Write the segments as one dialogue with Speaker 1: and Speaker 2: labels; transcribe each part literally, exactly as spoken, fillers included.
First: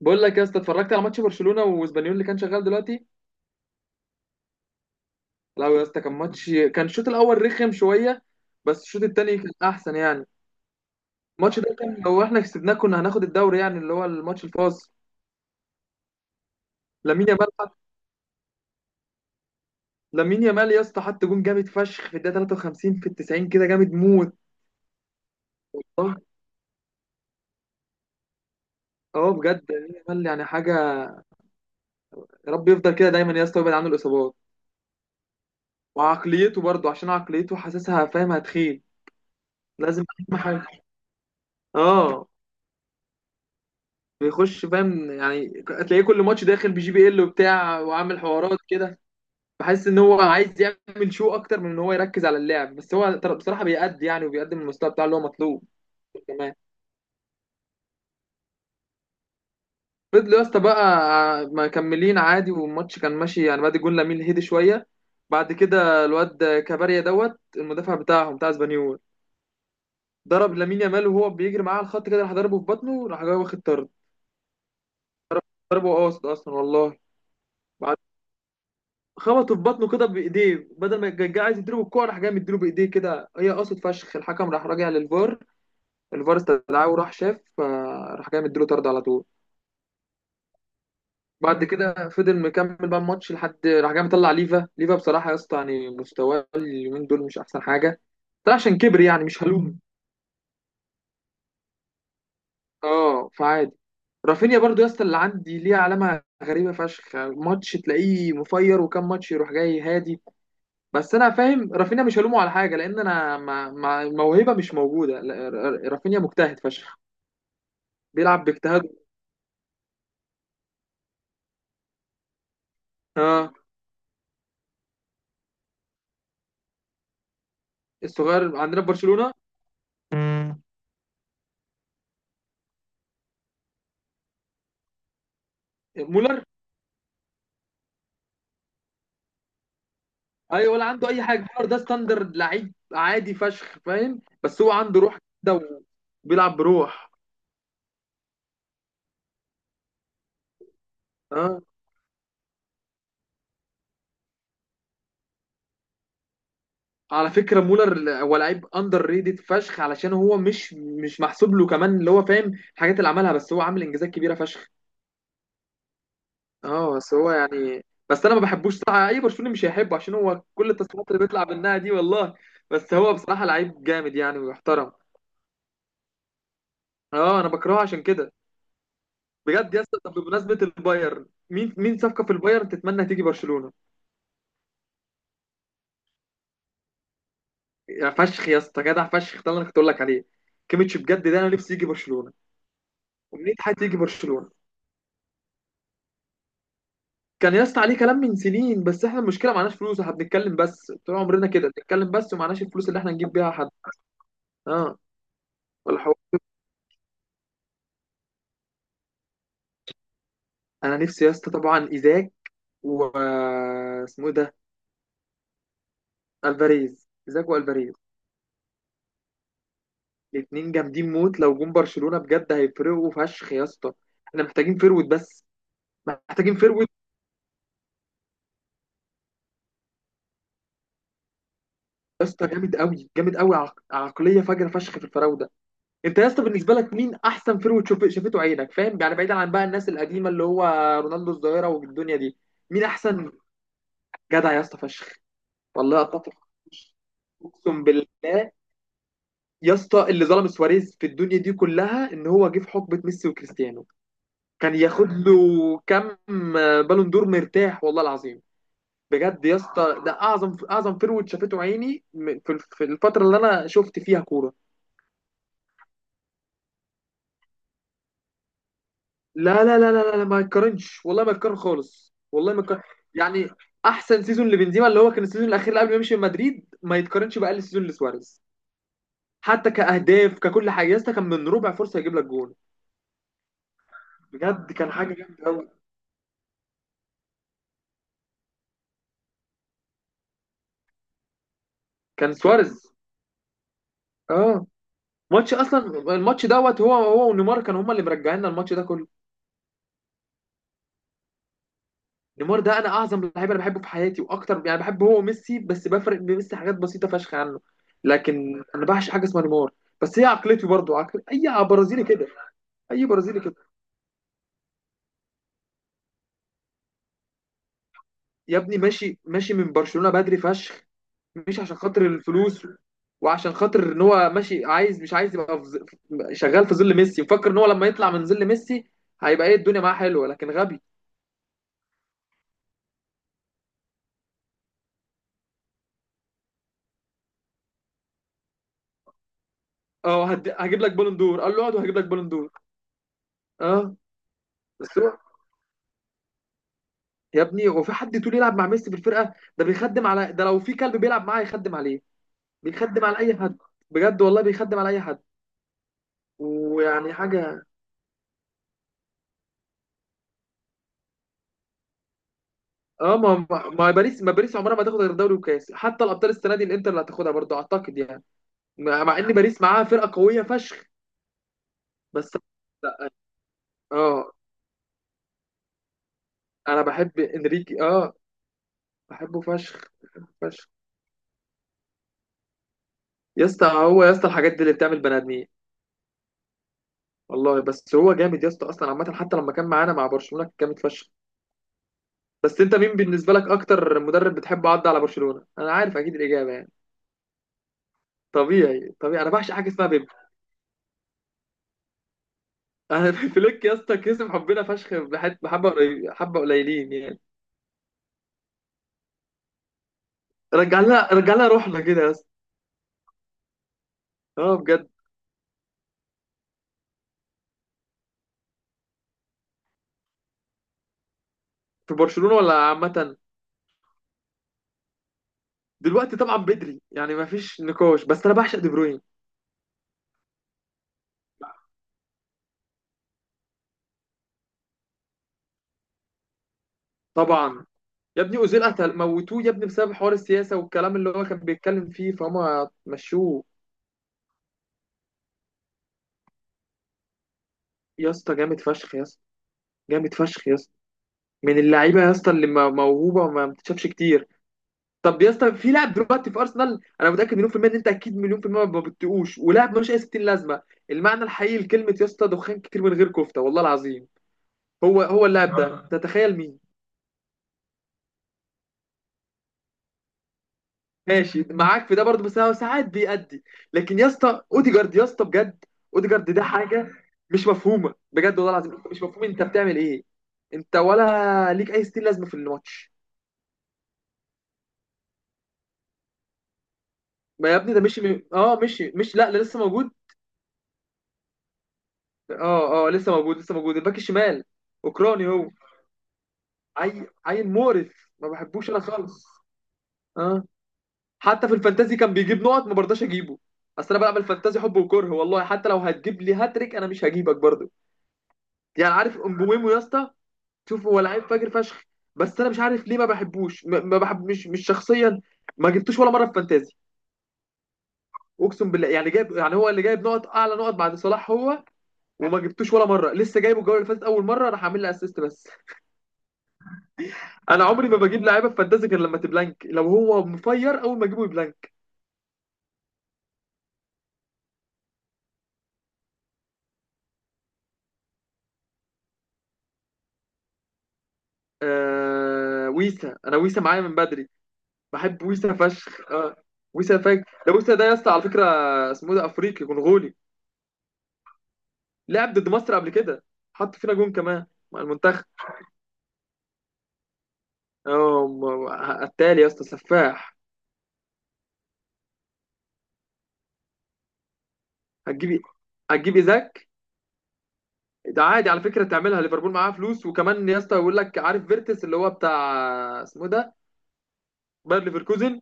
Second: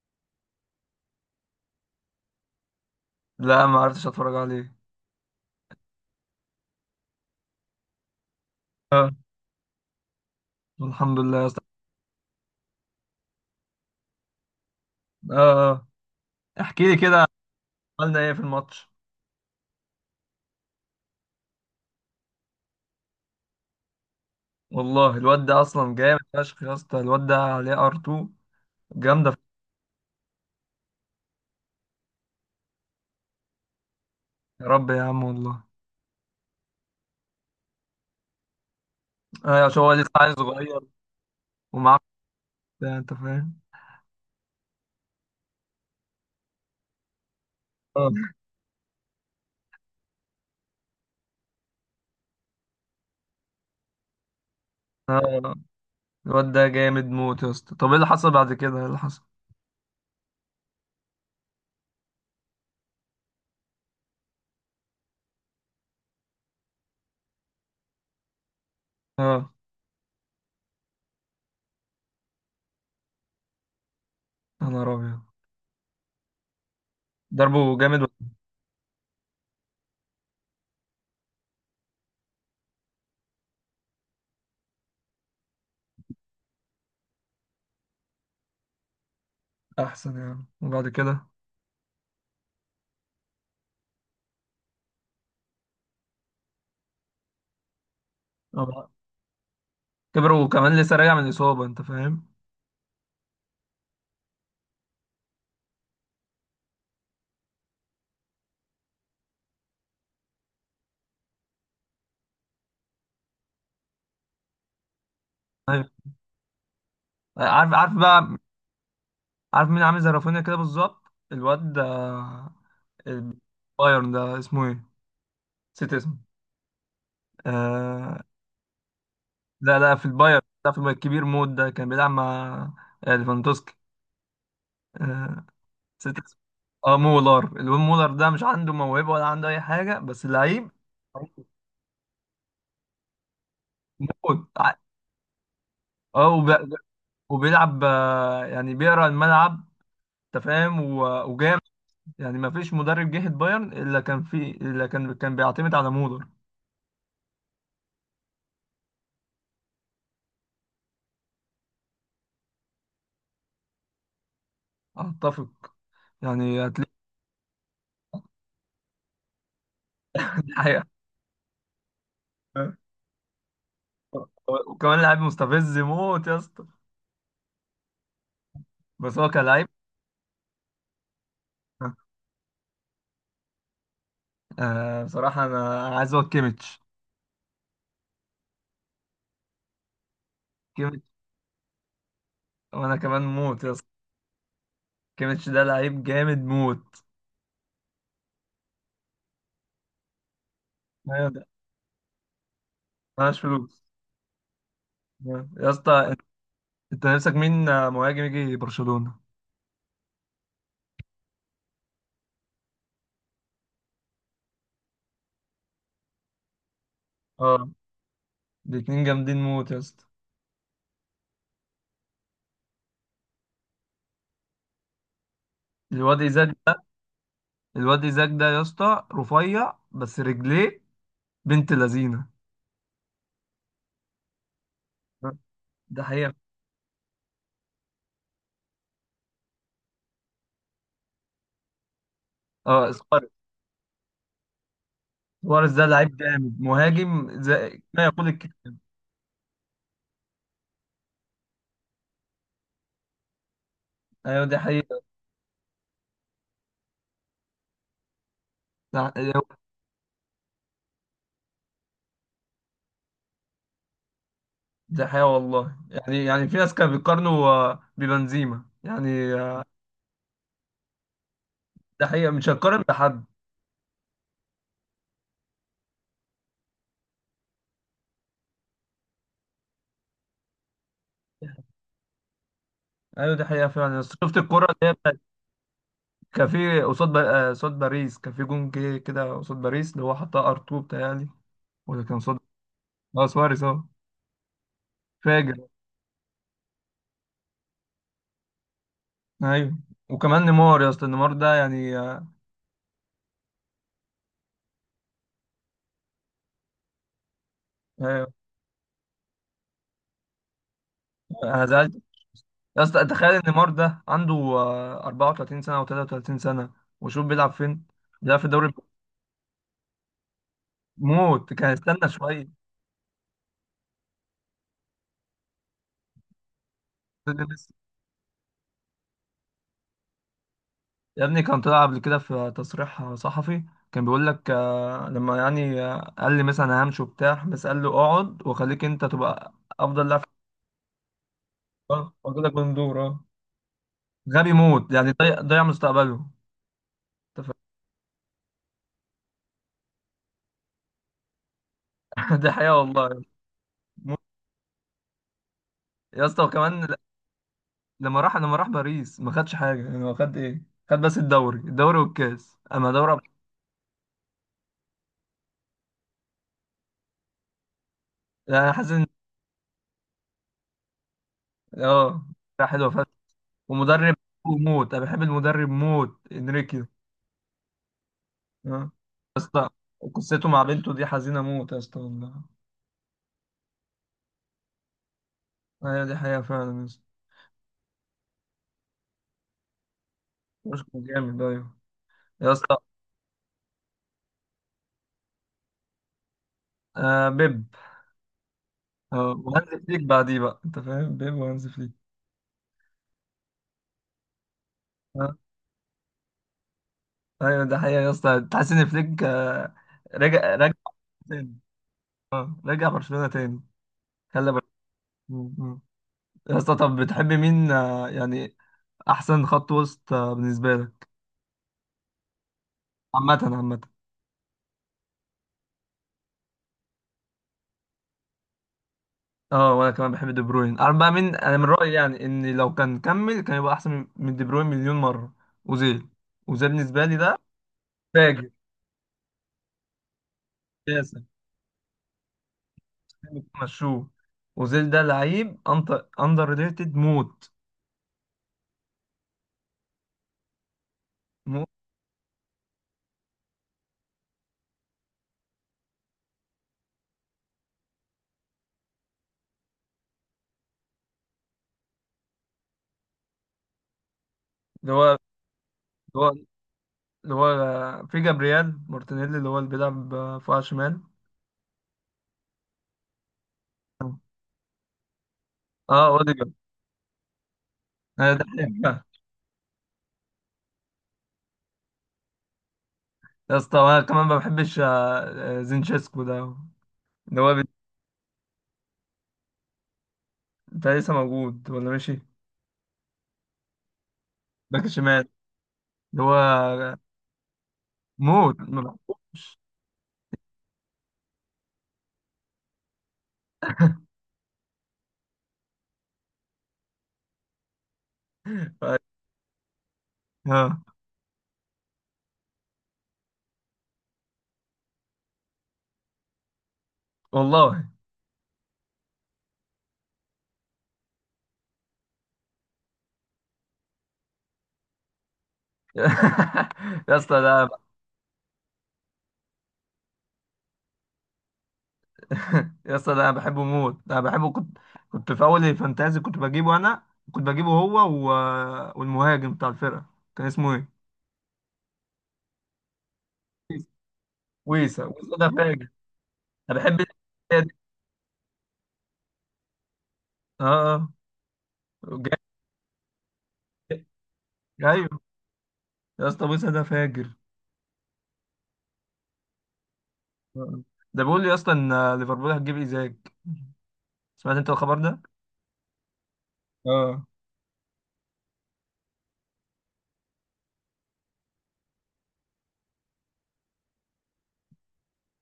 Speaker 1: بقول لك يا اسطى اتفرجت على ماتش برشلونه واسبانيول اللي كان شغال دلوقتي.
Speaker 2: لا، ما عرفتش اتفرج عليه.
Speaker 1: لا يا اسطى كان ماتش كان الشوط الاول رخم شويه. بس الشوط
Speaker 2: اه،
Speaker 1: التاني كان احسن يعني.
Speaker 2: الحمد لله يا
Speaker 1: الماتش
Speaker 2: اسطى.
Speaker 1: ده كان لو احنا كسبناه كنا هناخد الدوري يعني اللي هو الماتش الفاصل.
Speaker 2: اه. آه. احكي لي كده.
Speaker 1: لامين يامال حط-
Speaker 2: عملنا ايه في الماتش؟
Speaker 1: لامين يامال يا اسطى حط جون جامد فشخ في الدقيقه ثلاثة وخمسين في ال التسعين كده جامد موت.
Speaker 2: والله الواد ده اصلا
Speaker 1: اه،
Speaker 2: جامد فشخ يا اسطى. الواد ده عليه ار 2
Speaker 1: اه،
Speaker 2: جامده فشخ.
Speaker 1: بجد لامين يامال يعني حاجه. يا رب يفضل كده دايما يا اسطى ويبعد عنه الاصابات.
Speaker 2: يا رب يا عم والله.
Speaker 1: وعقليته برضه، عشان عقليته حاسسها فاهم، هتخيل.
Speaker 2: ايوه، عشان هو
Speaker 1: لازم.
Speaker 2: لسه عيل
Speaker 1: اهم
Speaker 2: صغير
Speaker 1: حاجه.
Speaker 2: ومعاه
Speaker 1: اه
Speaker 2: بتاع، انت فاهم.
Speaker 1: بيخش فاهم، يعني هتلاقيه كل ماتش داخل بجي بي ال وبتاع
Speaker 2: اه،
Speaker 1: وعامل حوارات كده. بحس ان هو عايز يعمل شو اكتر من ان هو يركز على اللعب، بس هو تر- بصراحه بيأدي يعني وبيقدم المستوى بتاعه اللي هو
Speaker 2: اه،
Speaker 1: مطلوب.
Speaker 2: الواد
Speaker 1: كمان
Speaker 2: ده جامد موت يا اسطى. طب ايه اللي حصل بعد كده، ايه اللي حصل؟
Speaker 1: فضلوا يا اسطى بقى مكملين عادي، والماتش كان ماشي يعني بعد جون لامين هدي شويه. بعد كده الواد كباريا دوت المدافع بتاعهم بتاع اسبانيول
Speaker 2: اه،
Speaker 1: ضرب لامين يامال وهو بيجري معاه على الخط كده، راح ضربه في بطنه، راح جاي واخد طرد.
Speaker 2: يا نهار ابيض!
Speaker 1: ضربه قاصد اصلا والله.
Speaker 2: ضربه جامد ولا؟
Speaker 1: خبطه في بطنه كده بايديه، بدل ما كان جاي عايز يديله بالكوع راح جاي مديله بايديه كده، هي قصد فشخ. الحكم راح راجع للفار، الفار استدعاه وراح شاف فراح جاي مديله طرد على طول.
Speaker 2: احسن يعني. وبعد كده
Speaker 1: بعد كده فضل مكمل بقى الماتش لحد راح جاي مطلع ليفا. ليفا بصراحه يا اسطى يعني مستواه اليومين دول مش احسن حاجه. ده عشان
Speaker 2: آه.
Speaker 1: كبر يعني، مش هلوم.
Speaker 2: كبر وكمان لسه راجع من الاصابه، انت فاهم.
Speaker 1: اه فعادي. رافينيا برضو يا اسطى اللي عندي ليه علامه غريبه فشخ، ماتش تلاقيه مفير وكم ماتش يروح جاي هادي. بس انا فاهم رافينيا مش هلومه على حاجه، لان انا ما ما موهبه مش موجوده لا، ر-
Speaker 2: ايوه،
Speaker 1: ر- رافينيا مجتهد فشخ.
Speaker 2: عارف عارف بقى.
Speaker 1: بيلعب باجتهاده.
Speaker 2: عارف مين عامل زي رافينيا كده بالظبط؟ الواد ده
Speaker 1: اه
Speaker 2: البايرن ده اسمه ايه؟ نسيت اسمه. آه.
Speaker 1: الصغير عندنا في برشلونه.
Speaker 2: لا، لا، في البايرن،
Speaker 1: مم.
Speaker 2: لا، في البايرن الكبير مود ده كان بيلعب مع آه، ليفاندوسكي. آه، نسيت اسمه.
Speaker 1: مولر.
Speaker 2: اه، مولر. الواد مولر ده مش عنده موهبة ولا عنده أي حاجة بس لعيب
Speaker 1: ايوه ولا عنده اي حاجه، مولر ده ستاندرد لعيب عادي فشخ فاهم،
Speaker 2: موت.
Speaker 1: بس هو
Speaker 2: ع-
Speaker 1: عنده روح كده
Speaker 2: اه
Speaker 1: وبيلعب
Speaker 2: وب-
Speaker 1: بروح.
Speaker 2: وبيلعب، آه، يعني بيقرا الملعب. انت فاهم، و- وجامد.
Speaker 1: اه
Speaker 2: يعني ما فيش مدرب جه البايرن الا كان في الا كان كان بيعتمد على مولر.
Speaker 1: على فكره مولر هو لعيب اندر ريتد فشخ، علشان هو مش مش محسوب له كمان اللي هو فاهم الحاجات اللي عملها، بس هو عامل انجازات كبيره فشخ.
Speaker 2: اتفق يعني.
Speaker 1: اه بس هو يعني، بس انا ما بحبوش صراحه، اي برشلوني مش هيحبه عشان هو كل
Speaker 2: هتلاقي
Speaker 1: التصريحات اللي بيطلع منها دي والله.
Speaker 2: آه.
Speaker 1: بس هو بصراحه لعيب جامد يعني ويحترم.
Speaker 2: وكمان لعيب مستفز موت يا اسطى
Speaker 1: اه انا بكرهه عشان كده.
Speaker 2: بس هو كلاعب.
Speaker 1: بجد. يا اسطى طب بمناسبه البايرن، مين مين صفقه في البايرن تتمنى تيجي برشلونه؟
Speaker 2: آه، بصراحة أنا أنا عايز أقول كيميتش،
Speaker 1: يا فشخ يا اسطى جدع فشخ ده اللي انا كنت اقول لك عليه. كيميتش
Speaker 2: كيميتش،
Speaker 1: بجد ده انا نفسي يجي برشلونه.
Speaker 2: وأنا كمان
Speaker 1: ومنين
Speaker 2: موت يا
Speaker 1: حد
Speaker 2: اسطى.
Speaker 1: يجي برشلونه؟
Speaker 2: كيميتش ده لعيب جامد موت.
Speaker 1: كان يا اسطى عليه كلام من سنين، بس احنا المشكله معناش فلوس، احنا بنتكلم بس طول
Speaker 2: أيوة، ده
Speaker 1: عمرنا كده، بنتكلم بس ومعناش الفلوس اللي احنا نجيب
Speaker 2: ملهاش
Speaker 1: بيها حد.
Speaker 2: فلوس
Speaker 1: اه.
Speaker 2: يا
Speaker 1: والحوار.
Speaker 2: اسطى. أنت نفسك مين آه، مهاجم يجي برشلونة؟
Speaker 1: انا نفسي يا اسطى طبعا ايزاك. واسمه ايه ده؟ الفاريز، زاكو
Speaker 2: أه،
Speaker 1: الفاريز.
Speaker 2: الاتنين جامدين موت يا اسطى.
Speaker 1: الاتنين جامدين موت، لو جم برشلونة بجد هيفرقوا فشخ يا اسطى. احنا محتاجين فيرويد بس.
Speaker 2: الواد إيزاك
Speaker 1: محتاجين
Speaker 2: ده
Speaker 1: فيرويد.
Speaker 2: الواد إيزاك ده يا اسطى رفيع بس رجليه بنت
Speaker 1: يا
Speaker 2: لذينة.
Speaker 1: اسطى جامد قوي، جامد قوي، عق... عقلية فجرة فشخ في الفراودة.
Speaker 2: ده
Speaker 1: انت يا
Speaker 2: حقيقة.
Speaker 1: اسطى بالنسبة لك مين احسن فيرويد شوف... شافته عينك فاهم يعني، بعيدا عن بقى الناس القديمة اللي هو رونالدو الظاهرة والدنيا دي؟ مين
Speaker 2: أه، سواريز.
Speaker 1: احسن؟ جدع يا اسطى فشخ.
Speaker 2: سواريز ده
Speaker 1: والله
Speaker 2: لعيب
Speaker 1: اتفق.
Speaker 2: جامد، مهاجم
Speaker 1: اقسم
Speaker 2: زي ما
Speaker 1: بالله.
Speaker 2: يقول الكلمة.
Speaker 1: يا اسطى اللي ظلم سواريز في الدنيا دي كلها ان هو جه في حقبة ميسي وكريستيانو.
Speaker 2: أيوة، دي
Speaker 1: كان
Speaker 2: حقيقة.
Speaker 1: ياخد له كم بالون دور مرتاح والله العظيم.
Speaker 2: ده
Speaker 1: بجد يا اسطى ده اعظم اعظم فيرود شافته عيني م- في الف- في الفتره اللي انا شفت فيها كوره.
Speaker 2: ده حقيقة والله. يعني يعني في ناس كانوا بيقارنوا آه، ببنزيما يعني. آه،
Speaker 1: لا، لا، لا، لا، لا، ما يتقارنش والله، ما يتقارن
Speaker 2: ده
Speaker 1: خالص،
Speaker 2: حقيقة مش
Speaker 1: والله ما يتقارن.
Speaker 2: هتقارن بحد.
Speaker 1: يعني احسن سيزون لبنزيما اللي هو كان السيزون الاخير اللي قبل ما يمشي من مدريد ما يتقارنش باقل سيزون لسواريز. حتى كاهداف ككل حاجه يا اسطى كان من ربع فرصه يجيب لك جون.
Speaker 2: ايوه، ده حقيقة فعلا. بس شفت الكرة
Speaker 1: بجد
Speaker 2: اللي هي
Speaker 1: كان حاجه
Speaker 2: بتاعت؟
Speaker 1: جامده قوي.
Speaker 2: كان في قصاد با- آه، قصاد باريس. كان في جون جه كده قصاد باريس اللي هو حطها ار2 بتهيألي. ولا كان
Speaker 1: كان
Speaker 2: قصاد؟
Speaker 1: سواريز.
Speaker 2: اه، سواريز. اه،
Speaker 1: اه ماتش
Speaker 2: فاجر.
Speaker 1: اصلا. الماتش دوت هو، هو ونيمار كانوا هما اللي مرجعينا الماتش ده كله.
Speaker 2: ايوه. وكمان نيمار يا اسطى، نيمار ده يعني، آه،
Speaker 1: نيمار ده انا اعظم لعيب انا بحبه في حياتي، واكتر يعني بحبه هو وميسي، بس بفرق بميسي حاجات بسيطه فشخ عنه.
Speaker 2: آه،
Speaker 1: لكن انا بعشق حاجه اسمها نيمار. بس هي عقلتي برضو عقل اي
Speaker 2: انا زعلت.
Speaker 1: برازيلي كده.
Speaker 2: يا اسطى
Speaker 1: اي
Speaker 2: تخيل
Speaker 1: برازيلي
Speaker 2: ان
Speaker 1: كده.
Speaker 2: نيمار ده عنده آه، 34 سنة او 33 سنة. وشوف بيلعب فين، بيلعب في
Speaker 1: يا
Speaker 2: الدوري.
Speaker 1: ابني ماشي، ماشي من برشلونه بدري فشخ.
Speaker 2: موت.
Speaker 1: مش
Speaker 2: كان
Speaker 1: عشان خاطر
Speaker 2: استنى شوية.
Speaker 1: الفلوس. وعشان خاطر ان هو ماشي، عايز مش عايز يبقى في ظ- شغال في ظل ميسي، مفكر ان هو لما يطلع من ظل ميسي هيبقى ايه الدنيا معاه حلوه، لكن غبي.
Speaker 2: يا ابني كان طلع قبل كده في تصريح صحفي. كان بيقول لك آه، لما يعني آه، قال لي مثلا أنا همشي وبتاع، بس قال له اقعد وخليك انت تبقى افضل لاعب في
Speaker 1: اه هد- هجيب لك بالون دور، قال له اقعد وهجيب لك
Speaker 2: الكورة
Speaker 1: بالون
Speaker 2: واجيب
Speaker 1: دور.
Speaker 2: لك بندور. اه.
Speaker 1: اه
Speaker 2: غبي موت.
Speaker 1: بس
Speaker 2: يعني
Speaker 1: هو،
Speaker 2: ضيع ضيع مستقبله.
Speaker 1: يا
Speaker 2: أنت
Speaker 1: ابني هو في حد تقول يلعب مع ميسي في الفرقه ده بيخدم على ده، لو في كلب بيلعب معاه يخدم عليه.
Speaker 2: فاهم؟ دي حقيقة
Speaker 1: بيخدم
Speaker 2: والله.
Speaker 1: على اي حد.
Speaker 2: موت.
Speaker 1: بجد والله بيخدم على اي حد.
Speaker 2: يا اسطى وكمان ل-
Speaker 1: ويعني حاجه.
Speaker 2: لما راح لما راح باريس ما خدش حاجة. يعني هو خد ايه؟ خد بس الدوري، الدوري والكاس، اما دوري
Speaker 1: اه
Speaker 2: أبطال-.
Speaker 1: ما ما ما باريس ما باريس عمرها ما تاخد غير دوري وكاس، حتى الابطال السنه دي الانتر اللي هتاخدها برضه اعتقد يعني.
Speaker 2: يعني أنا حاسس
Speaker 1: مع
Speaker 2: ان
Speaker 1: مع ان باريس معاها فرقه قويه فشخ
Speaker 2: اه
Speaker 1: بس.
Speaker 2: حلوه فشخ.
Speaker 1: لا.
Speaker 2: ومدرب
Speaker 1: اه
Speaker 2: موت. انا بحب المدرب موت
Speaker 1: انا
Speaker 2: انريكي.
Speaker 1: بحب انريكي، اه.
Speaker 2: آه. يا
Speaker 1: بحبه
Speaker 2: اسطى،
Speaker 1: فشخ.
Speaker 2: قصته مع
Speaker 1: فشخ
Speaker 2: بنته دي حزينة موت يا اسطى والله.
Speaker 1: يا اسطى، هو يا اسطى الحاجات دي اللي بتعمل بني ادمين.
Speaker 2: ايوه، دي حقيقة فعلا يا اسطى.
Speaker 1: والله بس هو جامد يا اسطى اصلا عامه، حتى لما كان معانا مع برشلونه كان جامد
Speaker 2: مش
Speaker 1: فشخ.
Speaker 2: جامد، ايوه يا
Speaker 1: بس انت
Speaker 2: اسطى.
Speaker 1: مين بالنسبه لك اكتر مدرب بتحب عدى على برشلونه؟ انا عارف اكيد الاجابه يعني.
Speaker 2: آه، بيب.
Speaker 1: طبيعي، طبيعي، انا
Speaker 2: آه،
Speaker 1: بعشق
Speaker 2: وهانز
Speaker 1: حاجه اسمها
Speaker 2: فليك
Speaker 1: بيب.
Speaker 2: بعديه بقى، انت فاهم؟ بيب وهانز فليك.
Speaker 1: انا فليك يا اسطى كسب حبنا فشخ،
Speaker 2: آه.
Speaker 1: بحت- بحبه قليل- حبه قليلين يعني.
Speaker 2: ايوه، ده حقيقة يا اسطى. تحس ان فليك آه رجع رجع
Speaker 1: رجع لها، رجع لها
Speaker 2: تاني
Speaker 1: روحنا كده يا اسطى.
Speaker 2: رجع برشلونة تاني. خلى
Speaker 1: اه
Speaker 2: بر-.
Speaker 1: بجد.
Speaker 2: مم. مم. يا اسطى طب بتحب مين آه يعني احسن خط وسط آه بالنسبة لك؟
Speaker 1: في برشلونه ولا عامه؟
Speaker 2: عامة عامة.
Speaker 1: دلوقتي طبعا بدري يعني ما فيش نقاش، بس انا بعشق دي بروين.
Speaker 2: اه، وانا كمان بحب دي بروين. انا بقى من انا من رايي يعني ان لو كان كمل كان يبقى احسن من من دي بروين مليون مره. اوزيل. اوزيل بالنسبه لي ده
Speaker 1: طبعا. يا ابني
Speaker 2: فاجر
Speaker 1: اوزيل قتل، موتوه يا ابني بسبب حوار السياسه والكلام اللي
Speaker 2: اساسا،
Speaker 1: هو كان بيتكلم فيه، فهم مشوه.
Speaker 2: مشوه. اوزيل ده لعيب اندر ريتد موت
Speaker 1: يا اسطى جامد فشخ يا اسطى. جامد فشخ يا اسطى. من
Speaker 2: موت.
Speaker 1: اللعيبه يا اسطى اللي م- موهوبه وما بتتشافش كتير. طب يا اسطى، في لاعب دلوقتي في ارسنال، انا متاكد مليون في الميه ان انت اكيد مليون في الميه ما بتقوش، ولاعب ملوش اي ستين لازمه. المعنى الحقيقي لكلمه يا اسطى دخان كتير من غير كفته والله العظيم.
Speaker 2: اللي
Speaker 1: هو،
Speaker 2: هو
Speaker 1: هو اللاعب ده آه.
Speaker 2: اللي هو
Speaker 1: تتخيل مين؟
Speaker 2: اللي هو في جابرييل مارتينيلي، اللي هو اللي بيلعب فوق شمال.
Speaker 1: ماشي معاك في ده برضه بس هو ساعات بيأدي. لكن يا اسطى اوديجارد، يا اسطى بجد.
Speaker 2: اه،
Speaker 1: اوديجارد ده
Speaker 2: اوديجارد.
Speaker 1: حاجه مش مفهومه
Speaker 2: انا
Speaker 1: بجد
Speaker 2: ده
Speaker 1: والله العظيم،
Speaker 2: حلو.
Speaker 1: مش مفهوم انت بتعمل ايه. انت ولا ليك اي ستين لازمه في الماتش.
Speaker 2: يا اسطى انا كمان ما بحبش آه، آه، زينشيسكو ده اللي
Speaker 1: ما
Speaker 2: هو
Speaker 1: يا
Speaker 2: بت-.
Speaker 1: ابني ده مشي من... اه مشي، مش، لا، لا لسه موجود.
Speaker 2: ده لسه موجود ولا ماشي؟
Speaker 1: اه، اه، لسه موجود، لسه موجود، الباك الشمال.
Speaker 2: باك شمال.
Speaker 1: اوكراني هو.
Speaker 2: اللي هو
Speaker 1: عيل، عيل مقرف ما
Speaker 2: موت
Speaker 1: بحبوش
Speaker 2: ما
Speaker 1: انا خالص.
Speaker 2: بحبوش.
Speaker 1: اه حتى في الفانتازي كان بيجيب نقط، ما برضاش اجيبه. اصل انا بلعب الفانتازي حب وكره والله، حتى لو هتجيب لي هاتريك انا مش هجيبك برضه. يعني عارف امبوميمو يا اسطى؟
Speaker 2: اه
Speaker 1: شوف هو لعيب فاجر فشخ، بس انا مش عارف ليه ما بحبوش، ما ما بحب، مش مش شخصيا. ما جبتوش ولا مره في فانتازي.
Speaker 2: والله.
Speaker 1: اقسم بالله، يعني جايب يعني هو اللي جايب نقط اعلى نقط بعد صلاح هو. وما جبتوش ولا مره، لسه جايبه الجوله اللي فاتت اول مره راح اعمل له اسيست بس.
Speaker 2: يا اسطى
Speaker 1: انا
Speaker 2: ده،
Speaker 1: عمري ما بجيب لعيبه في فانتازي غير لما تبلانك، لو هو مفير اول ما اجيبه يبلانك.
Speaker 2: يا اسطى ده انا بحبه موت. ده انا بحبه. كنت كنت في اول الفانتازي كنت بجيبه. انا كنت بجيبه هو و... والمهاجم بتاع الفرقه كان اسمه ايه؟
Speaker 1: آه ويسا، انا ويسا معايا من بدري.
Speaker 2: ويسا.
Speaker 1: بحب
Speaker 2: ويسا ده
Speaker 1: ويسا
Speaker 2: فاجر.
Speaker 1: فشخ، آه.
Speaker 2: انا
Speaker 1: ويسا
Speaker 2: بحب
Speaker 1: فشخ، ده
Speaker 2: الشخصية دي.
Speaker 1: ويسا ده يا اسطى على فكره اسمه ده افريقي كونغولي.
Speaker 2: اه، اه،
Speaker 1: لعب
Speaker 2: جامد.
Speaker 1: ضد مصر قبل كده. حط فينا جون كمان، مع
Speaker 2: ايوه
Speaker 1: المنتخب.
Speaker 2: يا اسطى، ويسا ده فاجر.
Speaker 1: اه م- قتال يا اسطى، سفاح.
Speaker 2: آه. ده بيقول لي يا اسطى ان ليفربول هتجيب ايزاك. سمعت انت الخبر ده؟
Speaker 1: هتجيب إيه؟ هتجيب ايزاك.
Speaker 2: اه،
Speaker 1: ده عادي على فكره تعملها ليفربول، معاها فلوس. وكمان يا اسطى يقول لك عارف فيرتس اللي هو بتاع، اسمه ده باير ليفركوزن.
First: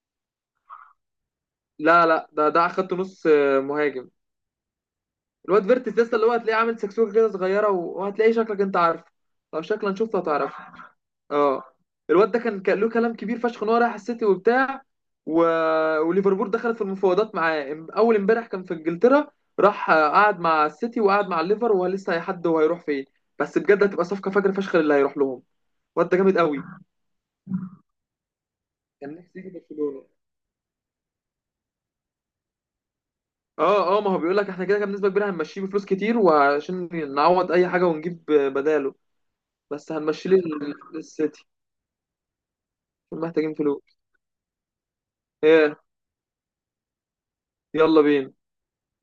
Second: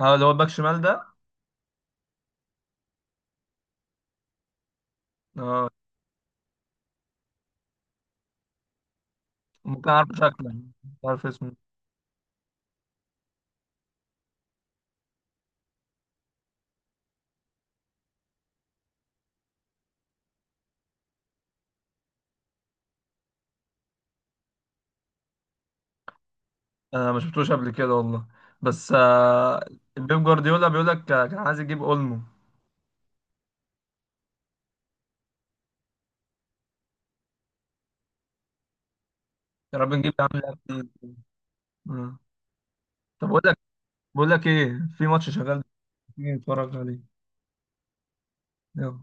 Speaker 2: اه، اللي هو الباك شمال ده.
Speaker 1: لا لا، ده ده خدت نص. مهاجم. الواد
Speaker 2: اه،
Speaker 1: فيرتس لسه، اللي هو هتلاقيه عامل سكسوكه كده صغيره و- وهتلاقيه شكلك انت عارفه. لو
Speaker 2: ممكن
Speaker 1: شكلا
Speaker 2: اعرف
Speaker 1: شفته
Speaker 2: شكله،
Speaker 1: هتعرفه.
Speaker 2: مش عارف اسمه.
Speaker 1: اه الواد ده كان كان له كلام كبير فشخ ان هو رايح السيتي وبتاع. و... وليفربول دخلت في المفاوضات معاه، ام- اول امبارح كان في انجلترا. راح آه، قعد مع السيتي وقعد مع الليفر، وهو لسه هيحدد هو هيروح فين. بس بجد هتبقى صفقه فجر فشخ اللي هيروح لهم. الواد ده جامد قوي.
Speaker 2: انا ما شفتوش قبل كده والله، بس
Speaker 1: كان نفسي يجي
Speaker 2: آه،
Speaker 1: برشلونه.
Speaker 2: بيب جوارديولا بيقول لك آه، كان عايز يجيب اولمو.
Speaker 1: اه، اه، ما هو بيقول لك احنا كده كده بنسبه كبيره هنمشيه بفلوس كتير، وعشان نعوض اي حاجه ونجيب بداله.
Speaker 2: يا
Speaker 1: بس
Speaker 2: رب نجيب يا
Speaker 1: هنمشيه
Speaker 2: عم لاعب
Speaker 1: لل-
Speaker 2: تاني.
Speaker 1: للسيتي.
Speaker 2: آه. طب بقول
Speaker 1: محتاجين
Speaker 2: لك
Speaker 1: فلوس.
Speaker 2: بقول لك ايه؟ في ماتش شغال،
Speaker 1: ايه؟
Speaker 2: تيجي نتفرج عليه؟
Speaker 1: يلا بينا.
Speaker 2: يلا.